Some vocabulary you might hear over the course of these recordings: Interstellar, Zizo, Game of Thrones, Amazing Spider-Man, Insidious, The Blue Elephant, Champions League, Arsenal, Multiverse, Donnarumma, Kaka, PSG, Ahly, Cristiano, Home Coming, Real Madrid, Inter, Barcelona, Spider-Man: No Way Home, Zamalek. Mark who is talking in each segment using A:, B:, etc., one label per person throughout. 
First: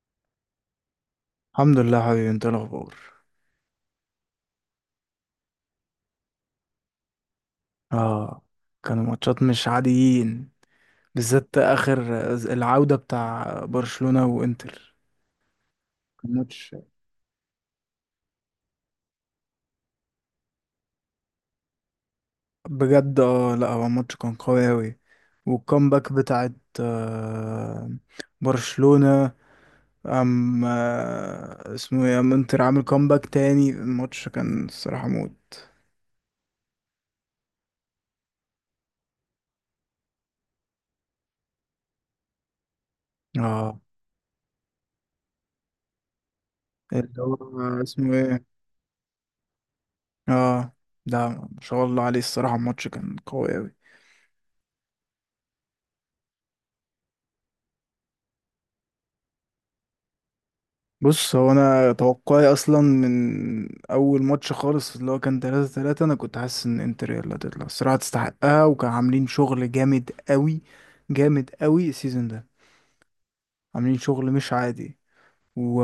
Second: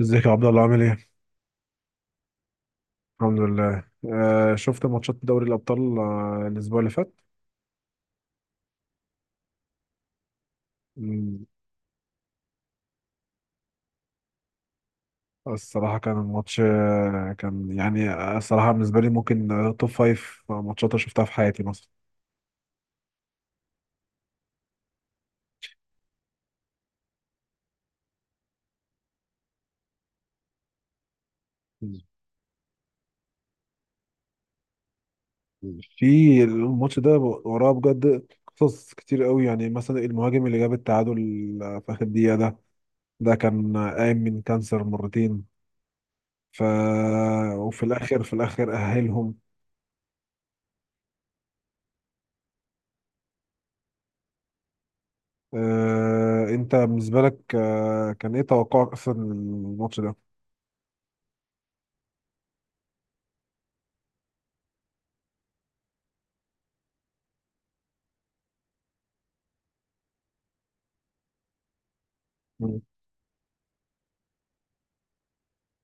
A: ازيك يا عبد الله عامل ايه؟
B: الحمد لله حبيبي، انت ايه الاخبار؟
A: الحمد لله. شفت ماتشات دوري الابطال الاسبوع اللي فات.
B: اه كانوا ماتشات مش عاديين،
A: مم،
B: بالذات اخر العودة بتاع برشلونة وانتر.
A: الصراحه كان
B: كان
A: الماتش
B: ماتش،
A: كان الصراحه بالنسبه لي ممكن، توب فايف ماتشات أنا شفتها في حياتي مثلا.
B: بجد. اه لا، هو الماتش كان قوي اوي. والكامباك بتاعت آه برشلونة، ام آه
A: مم.
B: اسمه ايه، انتر عامل كامباك تاني. الماتش كان الصراحة موت.
A: في الماتش ده وراه بجد قصص كتير قوي، يعني مثلا المهاجم اللي جاب التعادل في اخر دقيقه ده، ده كان
B: اه
A: قايم من كانسر مرتين. ف
B: اللي هو
A: وفي
B: اسمه
A: الاخر، في
B: ايه.
A: الاخر اهلهم.
B: اه ده ما شاء الله عليه، الصراحة الماتش كان قوي اوي.
A: انت بالنسبه لك كان ايه توقعك اصلا للماتش ده؟
B: بص، هو انا توقعي اصلا من اول ماتش خالص اللي هو كان 3-3، انا كنت حاسس ان انتر هي اللي هتطلع الصراحه، تستحقها. وكان عاملين شغل جامد قوي، جامد قوي السيزون ده.
A: مم.
B: عاملين شغل مش عادي، و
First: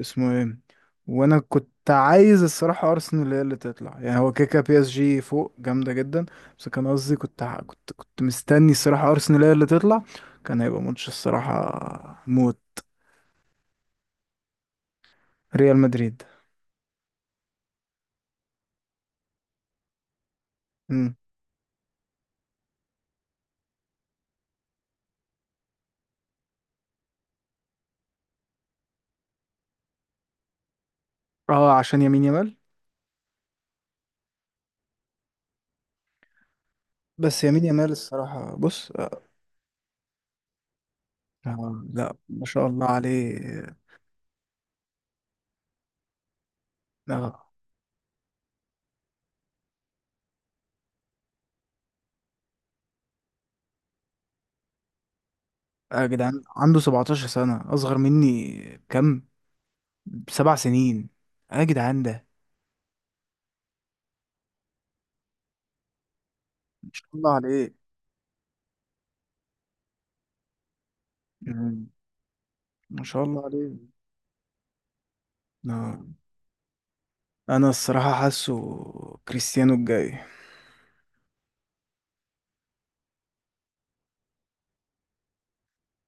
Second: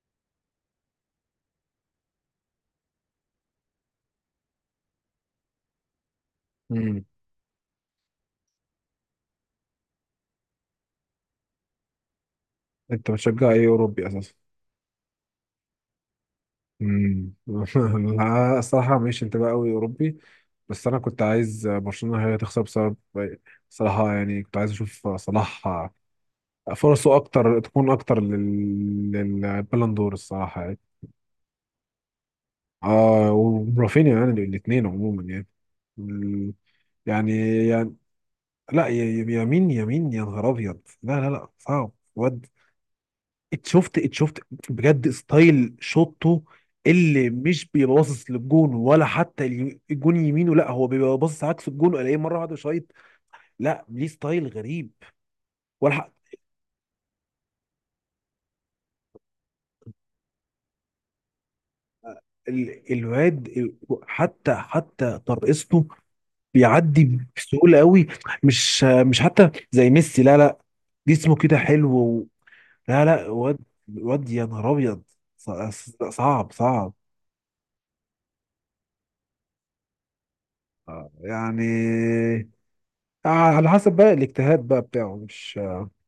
B: اسمه ايه وانا كنت عايز الصراحه ارسنال هي اللي تطلع، يعني هو كيكا PSG فوق جامده جدا. بس كان
A: مم.
B: قصدي، كنت ع- كنت كنت مستني الصراحه ارسنال هي اللي تطلع. كان هيبقى ماتش الصراحه موت.
A: انت بتشجع ايه اوروبي اساسا؟
B: ريال مدريد.
A: مم. لا الصراحه مش انتباه قوي اوروبي، بس انا كنت عايز برشلونه هي تخسر بسبب، صراحه يعني كنت عايز اشوف صلاح فرصه اكتر، تكون اكتر للبالون دور الصراحه يعني.
B: اه عشان يمين يامال.
A: اه ورافينيا يعني، الاثنين عموما يعني ال-
B: بس يمين يامال
A: يعني.
B: الصراحة،
A: لا
B: بص آه
A: يمين يا نهار ابيض، لا لا لا صعب
B: لا،
A: واد.
B: ما شاء الله عليه.
A: اتشفت اتشفت بجد ستايل شوطه، اللي
B: آه
A: مش بيبقى باصص للجون ولا حتى الجون يمينه، لا هو بيبقى باصص عكس الجون، الاقيه مره واحده شايط. لا ليه ستايل غريب، ولا
B: يا
A: حق-
B: جدعان عنده 17 سنة، أصغر مني كم؟ 7 سنين. يا جدعان ده،
A: ال- الواد ال- حتى حتى ترقصته
B: ما شاء
A: بيعدي
B: الله عليه.
A: بسهوله قوي، مش مش حتى زي ميسي، لا لا، جسمه كده
B: مم.
A: حلو
B: ما
A: لا
B: شاء
A: لا
B: الله
A: واد،
B: عليه.
A: واد يا نهار ابيض،
B: آه.
A: صعب صعب.
B: أنا الصراحة حاسه كريستيانو الجاي.
A: يعني على حسب بقى الاجتهاد بقى بتاعه مش.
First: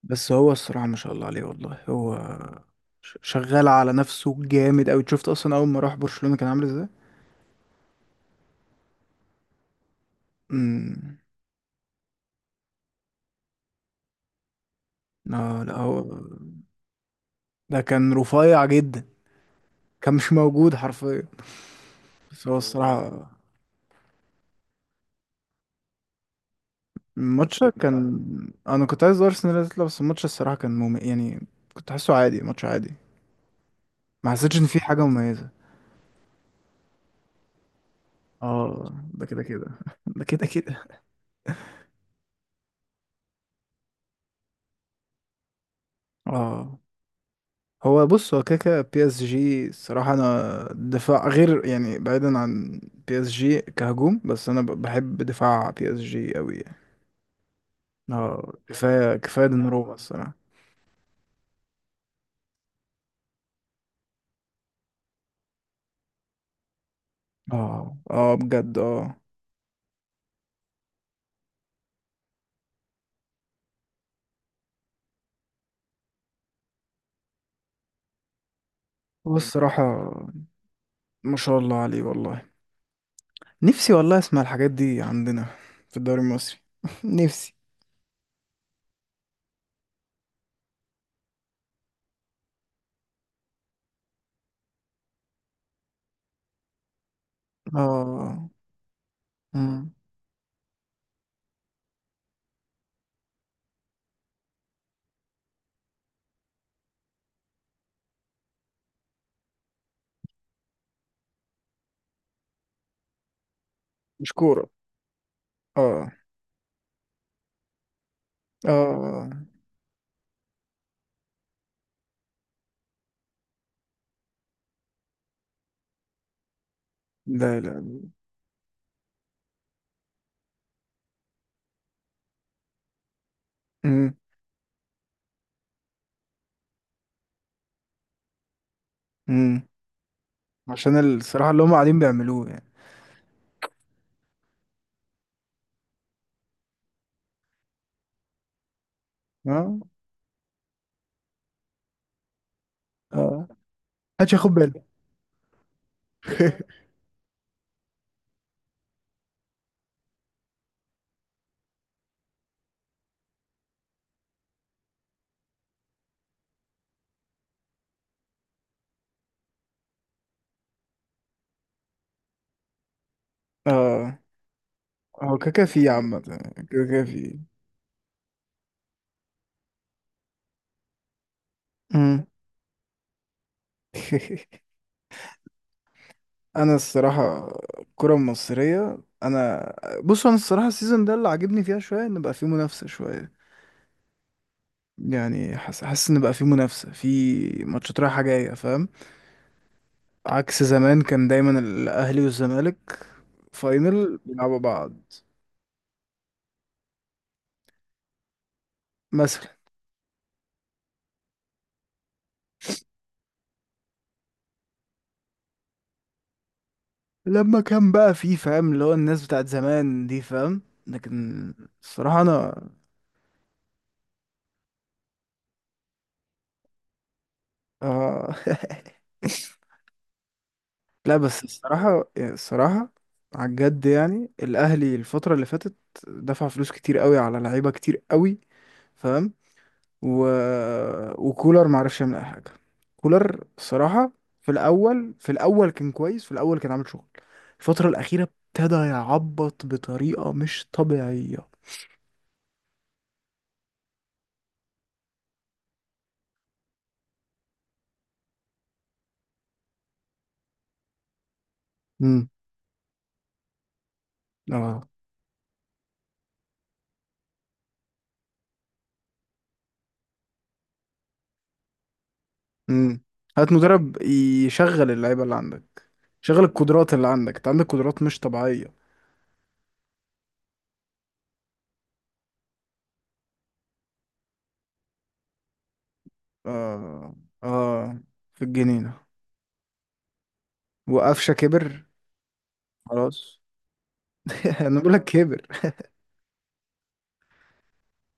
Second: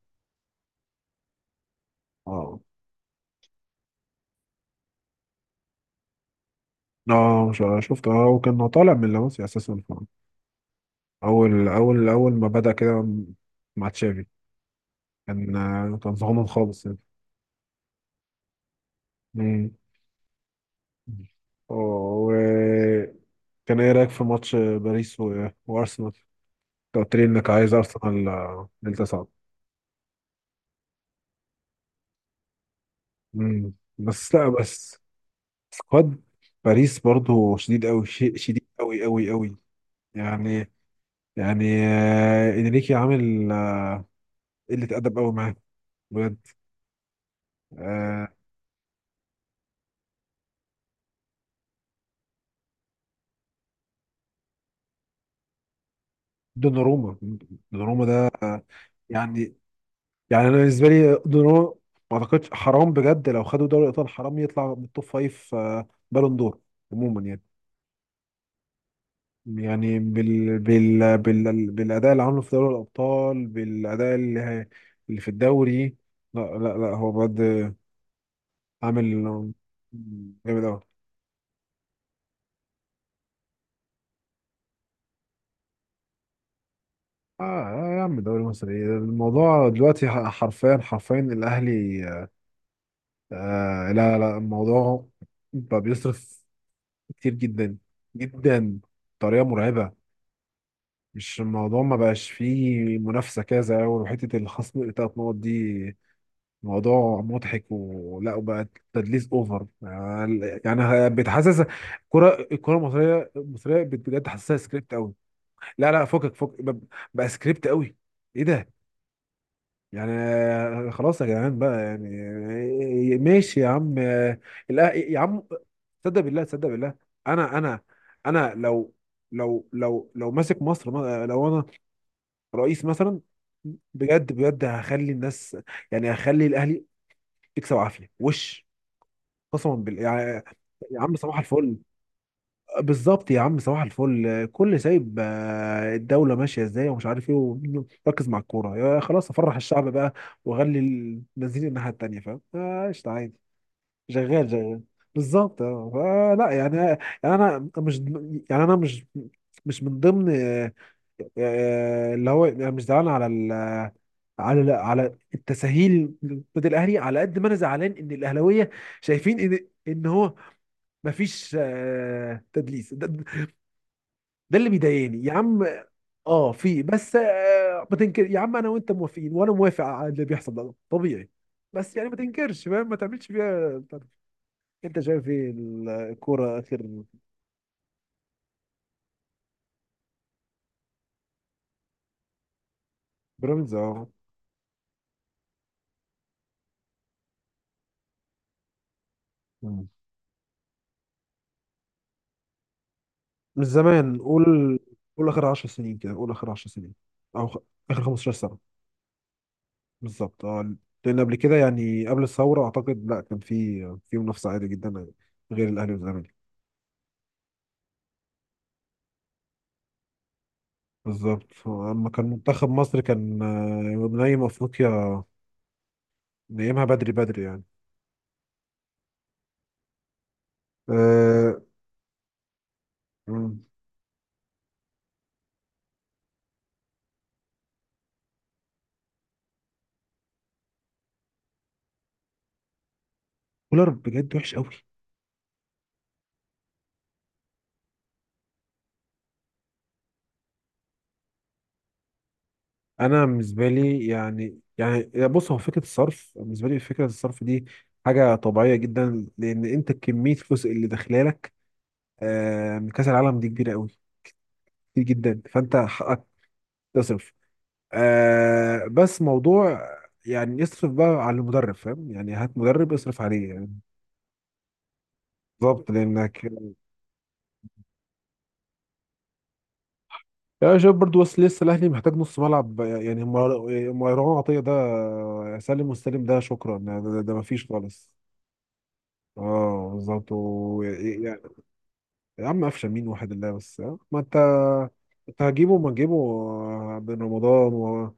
B: بس هو الصراحة ما شاء الله عليه والله. هو
A: اه
B: شغال على نفسه جامد أوي. شفت أصلا أول ما راح برشلونة كان عامل ازاي؟
A: اه شفت، اه كان طالع من لاماسيا اساسا،
B: مم.
A: اول ما بدأ كده مع تشافي، كان
B: اه لا، هو
A: كان صغنن خالص يعني.
B: ده كان رفيع جدا،
A: مم.
B: كان مش موجود حرفيا.
A: اه
B: بس هو الصراحة
A: وكان. ايه رأيك في ماتش باريس وارسنال؟ انت قلت لي انك
B: الماتش
A: عايز
B: كان
A: ارسنال
B: انا كنت عايز
A: للتصعد.
B: ارسنال اللي تطلع. بس الماتش الصراحة كان، يعني كنت حاسه عادي، ماتش عادي.
A: مم.
B: ما
A: بس لا
B: حسيتش ان في
A: بس
B: حاجة مميزة.
A: سكواد باريس برضو شديد قوي، شيء شديد
B: اه
A: قوي
B: ده
A: قوي
B: كده
A: قوي،
B: كده. ده كده
A: يعني.
B: كده.
A: يعني انريكي عامل قله ادب قوي معاه بجد.
B: اه هو،
A: آه،
B: بص، هو كده كده PSG الصراحة. انا دفاع، غير يعني، بعيدا عن PSG كهجوم، بس انا بحب دفاع PSG قوي يعني.
A: دوناروما، دوناروما ده
B: اه كفاية كفاية
A: يعني،
B: دوناروما الصراحة.
A: يعني انا بالنسبه لي دوناروما، ما اعتقدش، حرام بجد لو خدوا دوري الابطال، حرام يطلع من التوب فايف بالون دور عموما يعني.
B: اه بجد. اه
A: يعني بالاداء اللي عامله في دوري الابطال، اللي في الدوري. لا لا لا هو بجد عامل
B: هو الصراحة
A: جامد قوي.
B: ما شاء الله عليه والله. نفسي والله اسمع الحاجات دي عندنا في الدوري المصري.
A: اه
B: نفسي.
A: آه يا عم دوري مصر ايه الموضوع دلوقتي؟ حرفيا حرفيا الاهلي، آه لا لا الموضوع بقى بيصرف كتير جدا
B: اه
A: جدا بطريقه
B: مم.
A: مرعبه، مش الموضوع ما بقاش فيه منافسه كده زي الاول، وحته الخصم الثلاث نقط دي موضوع مضحك ولا وبقى تدليس اوفر يعني. يعني بتحسس الكره المصريه بجد
B: مش
A: حاسسها
B: كورة.
A: سكريبت قوي. لا لا
B: اه
A: فكك فك، بقى سكريبت قوي، ايه ده؟
B: اه
A: يعني خلاص يا جدعان بقى يعني، ماشي يا عم، لا يا عم، تصدق بالله تصدق بالله. انا
B: لا،
A: انا
B: لا.
A: انا لو لو لو ماسك مصر، لو انا رئيس مثلا،
B: مم.
A: بجد بجد هخلي الناس، يعني هخلي الاهلي تكسب عافيه وش،
B: مم.
A: قسما بالله يعني.
B: عشان
A: يا عم صباح
B: الصراحة اللي هم
A: الفل.
B: قاعدين بيعملوه يعني.
A: بالظبط يا عم صباح الفل، كل سايب الدولة ماشية ازاي ومش عارف ايه، وركز مع الكورة، يا خلاص افرح
B: اه
A: الشعب بقى واغلي المزيين الناحية التانية، فاهم قشطة عادي،
B: اه محدش
A: شغال
B: ياخد
A: شغال.
B: باله.
A: بالظبط اه. لا يعني انا مش، يعني انا مش مش من ضمن اللي هو يعني مش زعلان على على على التساهيل ضد الاهلي، على قد ما انا زعلان ان الاهلاويه شايفين ان ان هو مفيش تدليس،
B: اه
A: ده اللي بيضايقني يا
B: هو كاكا
A: عم.
B: في عامة.
A: اه في
B: كاكا
A: بس
B: في.
A: آه ما تنكر يا عم، انا وانت موافقين وانا موافق على اللي بيحصل ده طبيعي، بس يعني ما
B: مم.
A: تنكرش فاهم، ما تعملش فيها بتاع ده. انت شايف ايه الكوره
B: انا
A: اخر؟
B: الصراحة الكرة المصرية انا بص، انا الصراحة السيزون ده اللي عاجبني فيها شوية ان بقى فيه منافسة شوية.
A: بيراميدز اه.
B: يعني حاسس ان بقى في منافسه، في ماتشات رايحه جايه، فاهم.
A: مم.
B: عكس زمان، كان دايما الاهلي والزمالك
A: من زمان
B: فاينل بيلعبوا
A: قول،
B: بعض.
A: قول اخر 10 سنين كده، قول اخر 10 سنين، او خ... اخر 15 سنه.
B: مثلا
A: بالظبط اه. لان قبل كده يعني قبل الثوره اعتقد لا كان في، في منافسه عادي جدا غير الاهلي والزمالك.
B: لما كان بقى في، فاهم، اللي هو الناس بتاعت زمان دي، فاهم. لكن
A: بالظبط، اما
B: الصراحه،
A: كان
B: انا،
A: منتخب مصر كان نايم افريقيا، نقيمها بدري بدري يعني.
B: آه. لا بس
A: أه...
B: الصراحه على
A: مم.
B: الجد، يعني الاهلي الفتره اللي فاتت دفع فلوس كتير قوي على لعيبه كتير قوي، فاهم. و... وكولر ما عرفش يعمل اي حاجه. كولر،
A: كولر
B: الصراحه،
A: بجد
B: في
A: وحش قوي.
B: الاول في الاول كان كويس، في الاول كان عامل شغل. الفتره الاخيره ابتدى يعبط بطريقه مش طبيعيه.
A: انا بالنسبه لي يعني، يعني بص هو فكره الصرف بالنسبه لي، فكره الصرف دي حاجه طبيعيه جدا، لان انت كميه الفلوس اللي داخله لك
B: امم
A: من كاس العالم دي كبيره قوي،
B: اه
A: كتير جدا، فانت حقك تصرف، بس موضوع يعني يصرف بقى على المدرب، فاهم يعني، هات مدرب
B: امم
A: يصرف عليه
B: هات
A: يعني.
B: مدرب يشغل اللعيبه اللي
A: بالظبط
B: عندك، شغل
A: لانك.
B: القدرات اللي عندك. انت عندك قدرات مش طبيعيه.
A: يا شباب برضو بس لسه الاهلي محتاج نص ملعب، يعني مروان عطيه ده، سالم والسالم ده، شكرا ده،
B: اه
A: مفيش
B: اه
A: خالص.
B: في الجنينه
A: اه بالظبط
B: وقفشه
A: يعني.
B: كبر.
A: يا عم قفشه مين واحد
B: خلاص.
A: الله، بس آه. ما انت،
B: انا بقول لك
A: انت
B: كبر.
A: هتجيبه ما تجيبه بن رمضان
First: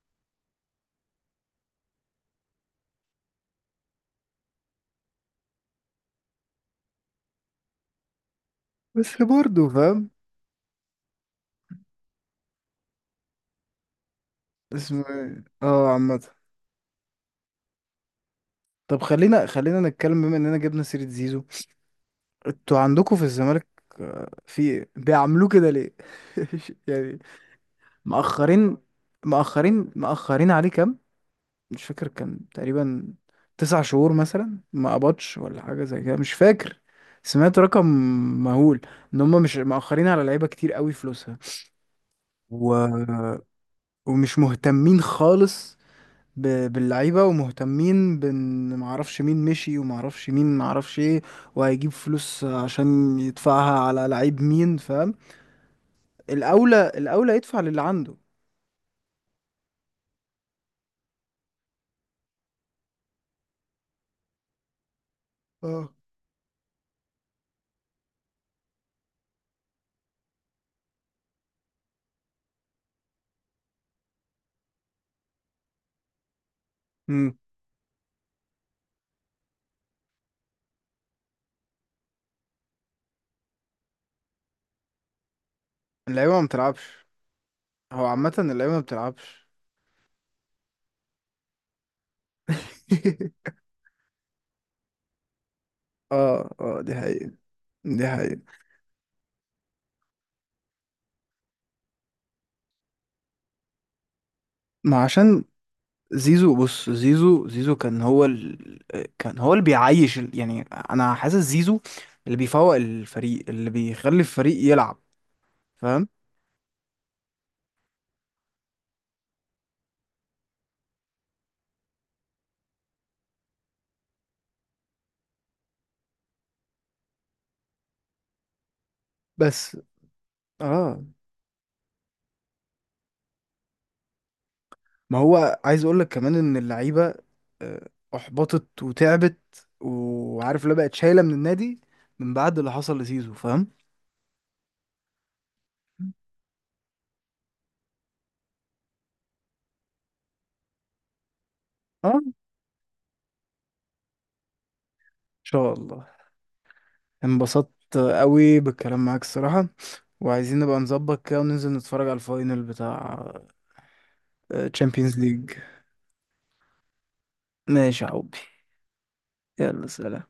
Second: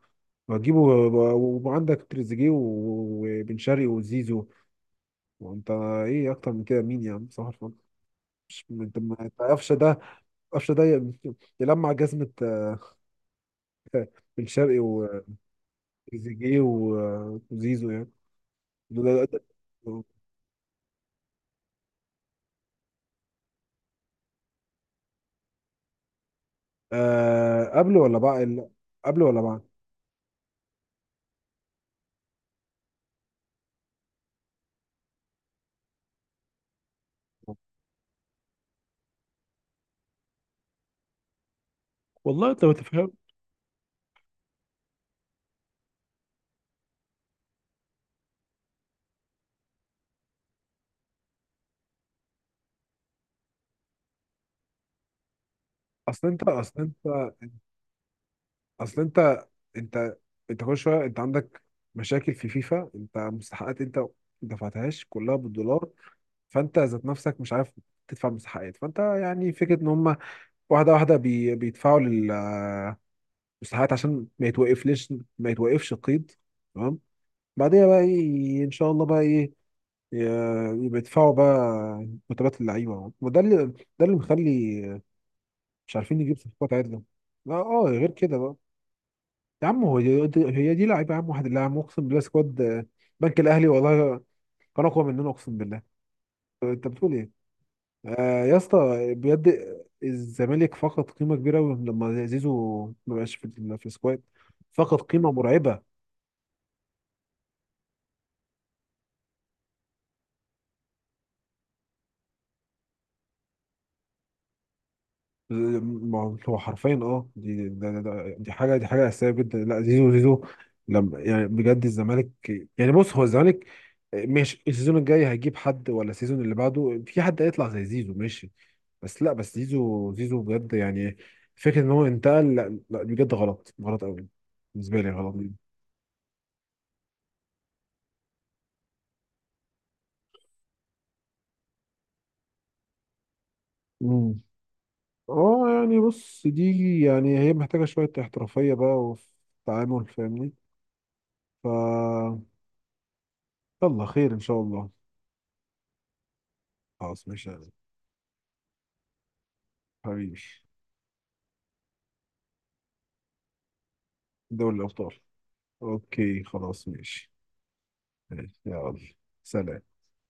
A: وهتجيبه وعندك تريزيجيه وبن شرقي وزيزو، وانت ايه اكتر من كده؟ مين يا عم صح الفل. مش انت
B: بس
A: أنت
B: برضه
A: قفشه ده،
B: فاهم،
A: قفشه ده يلمع جزمه، آه، بن شرقي،
B: اسمه ايه، عامه.
A: تريزيجيه وزيزو يعني.
B: طب،
A: دول-
B: خلينا نتكلم، بما اننا جبنا سيرة زيزو. انتوا عندكم في الزمالك، آه، في بيعملوه كده ليه؟ يعني
A: آه قبل ولا بعد؟
B: مأخرين،
A: قبل ولا بعد؟
B: مأخرين عليه كام. مش فاكر، كان تقريبا 9 شهور مثلا ما قبضش ولا حاجة زي كده، مش فاكر. سمعت رقم مهول ان هم مش مأخرين على لعيبة كتير قوي فلوسها.
A: والله انت ما
B: و...
A: تفهم.
B: ومش مهتمين خالص باللعيبة، ومهتمين بان معرفش مين مشي ومعرفش مين معرفش ايه، وهيجيب فلوس عشان يدفعها على لعيب مين، فاهم.
A: اصل انت اصل
B: الأولى
A: انت
B: الأولى يدفع للي عنده.
A: اصل انت انت انت كل شويه، انت عندك مشاكل في فيفا، انت مستحقات انت ما دفعتهاش كلها بالدولار،
B: اه
A: فانت ذات نفسك مش عارف تدفع مستحقات، فانت يعني فكره ان هم واحده واحده بيدفعوا للمستحقات عشان ما يتوقفليش، ما يتوقفش القيد، تمام؟
B: امم
A: بعدين بقى ايه ان شاء الله بقى ايه، بيدفعوا بقى مرتبات اللعيبه، وده اللي، ده اللي مخلي مش عارفين نجيب
B: اللعيبة ما
A: صفقات عدله.
B: بتلعبش.
A: لا اه
B: هو
A: غير
B: عامة
A: كده بقى.
B: اللعيبة ما بتلعبش.
A: يا عم هو هي دي لعيبه يا عم، واحد اللي عم اقسم بالله سكواد بنك الاهلي والله كان اقوى مننا اقسم بالله.
B: اه
A: انت
B: دي
A: بتقول ايه؟
B: حقيقة، دي
A: آه يا
B: حقيقة.
A: اسطى، بجد الزمالك فقد قيمه كبيره أوي لما زيزو ما بقاش في في السكواد، فقد
B: ما
A: قيمه
B: عشان
A: مرعبه.
B: زيزو، بص، زيزو كان هو كان هو اللي بيعيش يعني انا حاسس زيزو اللي بيفوق الفريق، اللي بيخلي الفريق يلعب، فاهم.
A: ما هو حرفيا اه، دي ده ده ده دي حاجه، دي حاجه اساسيه جدا، لا زيزو زيزو لما، يعني بجد الزمالك، يعني بص هو الزمالك، مش السيزون الجاي هيجيب حد ولا السيزون اللي بعده في حد هيطلع زي زيزو، ماشي بس، لا بس
B: بس.
A: زيزو زيزو بجد
B: اه
A: يعني، فكره ان هو انتقل لا بجد غلط، غلط قوي بالنسبه لي،
B: ما
A: غلط.
B: هو، عايز اقول لك كمان ان اللعيبه، آه، احبطت وتعبت. وعارف، لا، بقت شايله من النادي من بعد اللي حصل لسيزو، فاهم.
A: امم. اه يعني بص دي يعني، هي محتاجه شويه احترافيه بقى، وفي التعامل فاهمني.
B: اه ان
A: ف يلا خير ان شاء الله.
B: شاء الله.
A: خلاص ماشي.
B: انبسطت قوي بالكلام معاك الصراحه،
A: حبيبي.
B: وعايزين نبقى نظبط كده وننزل نتفرج على الفاينل بتاع
A: دوري
B: تشامبيونز
A: الأبطال.
B: ليج.
A: أوكي خلاص ماشي.
B: ماشي يا حبي،
A: ماشي، يلا. سلام.
B: يلا سلام.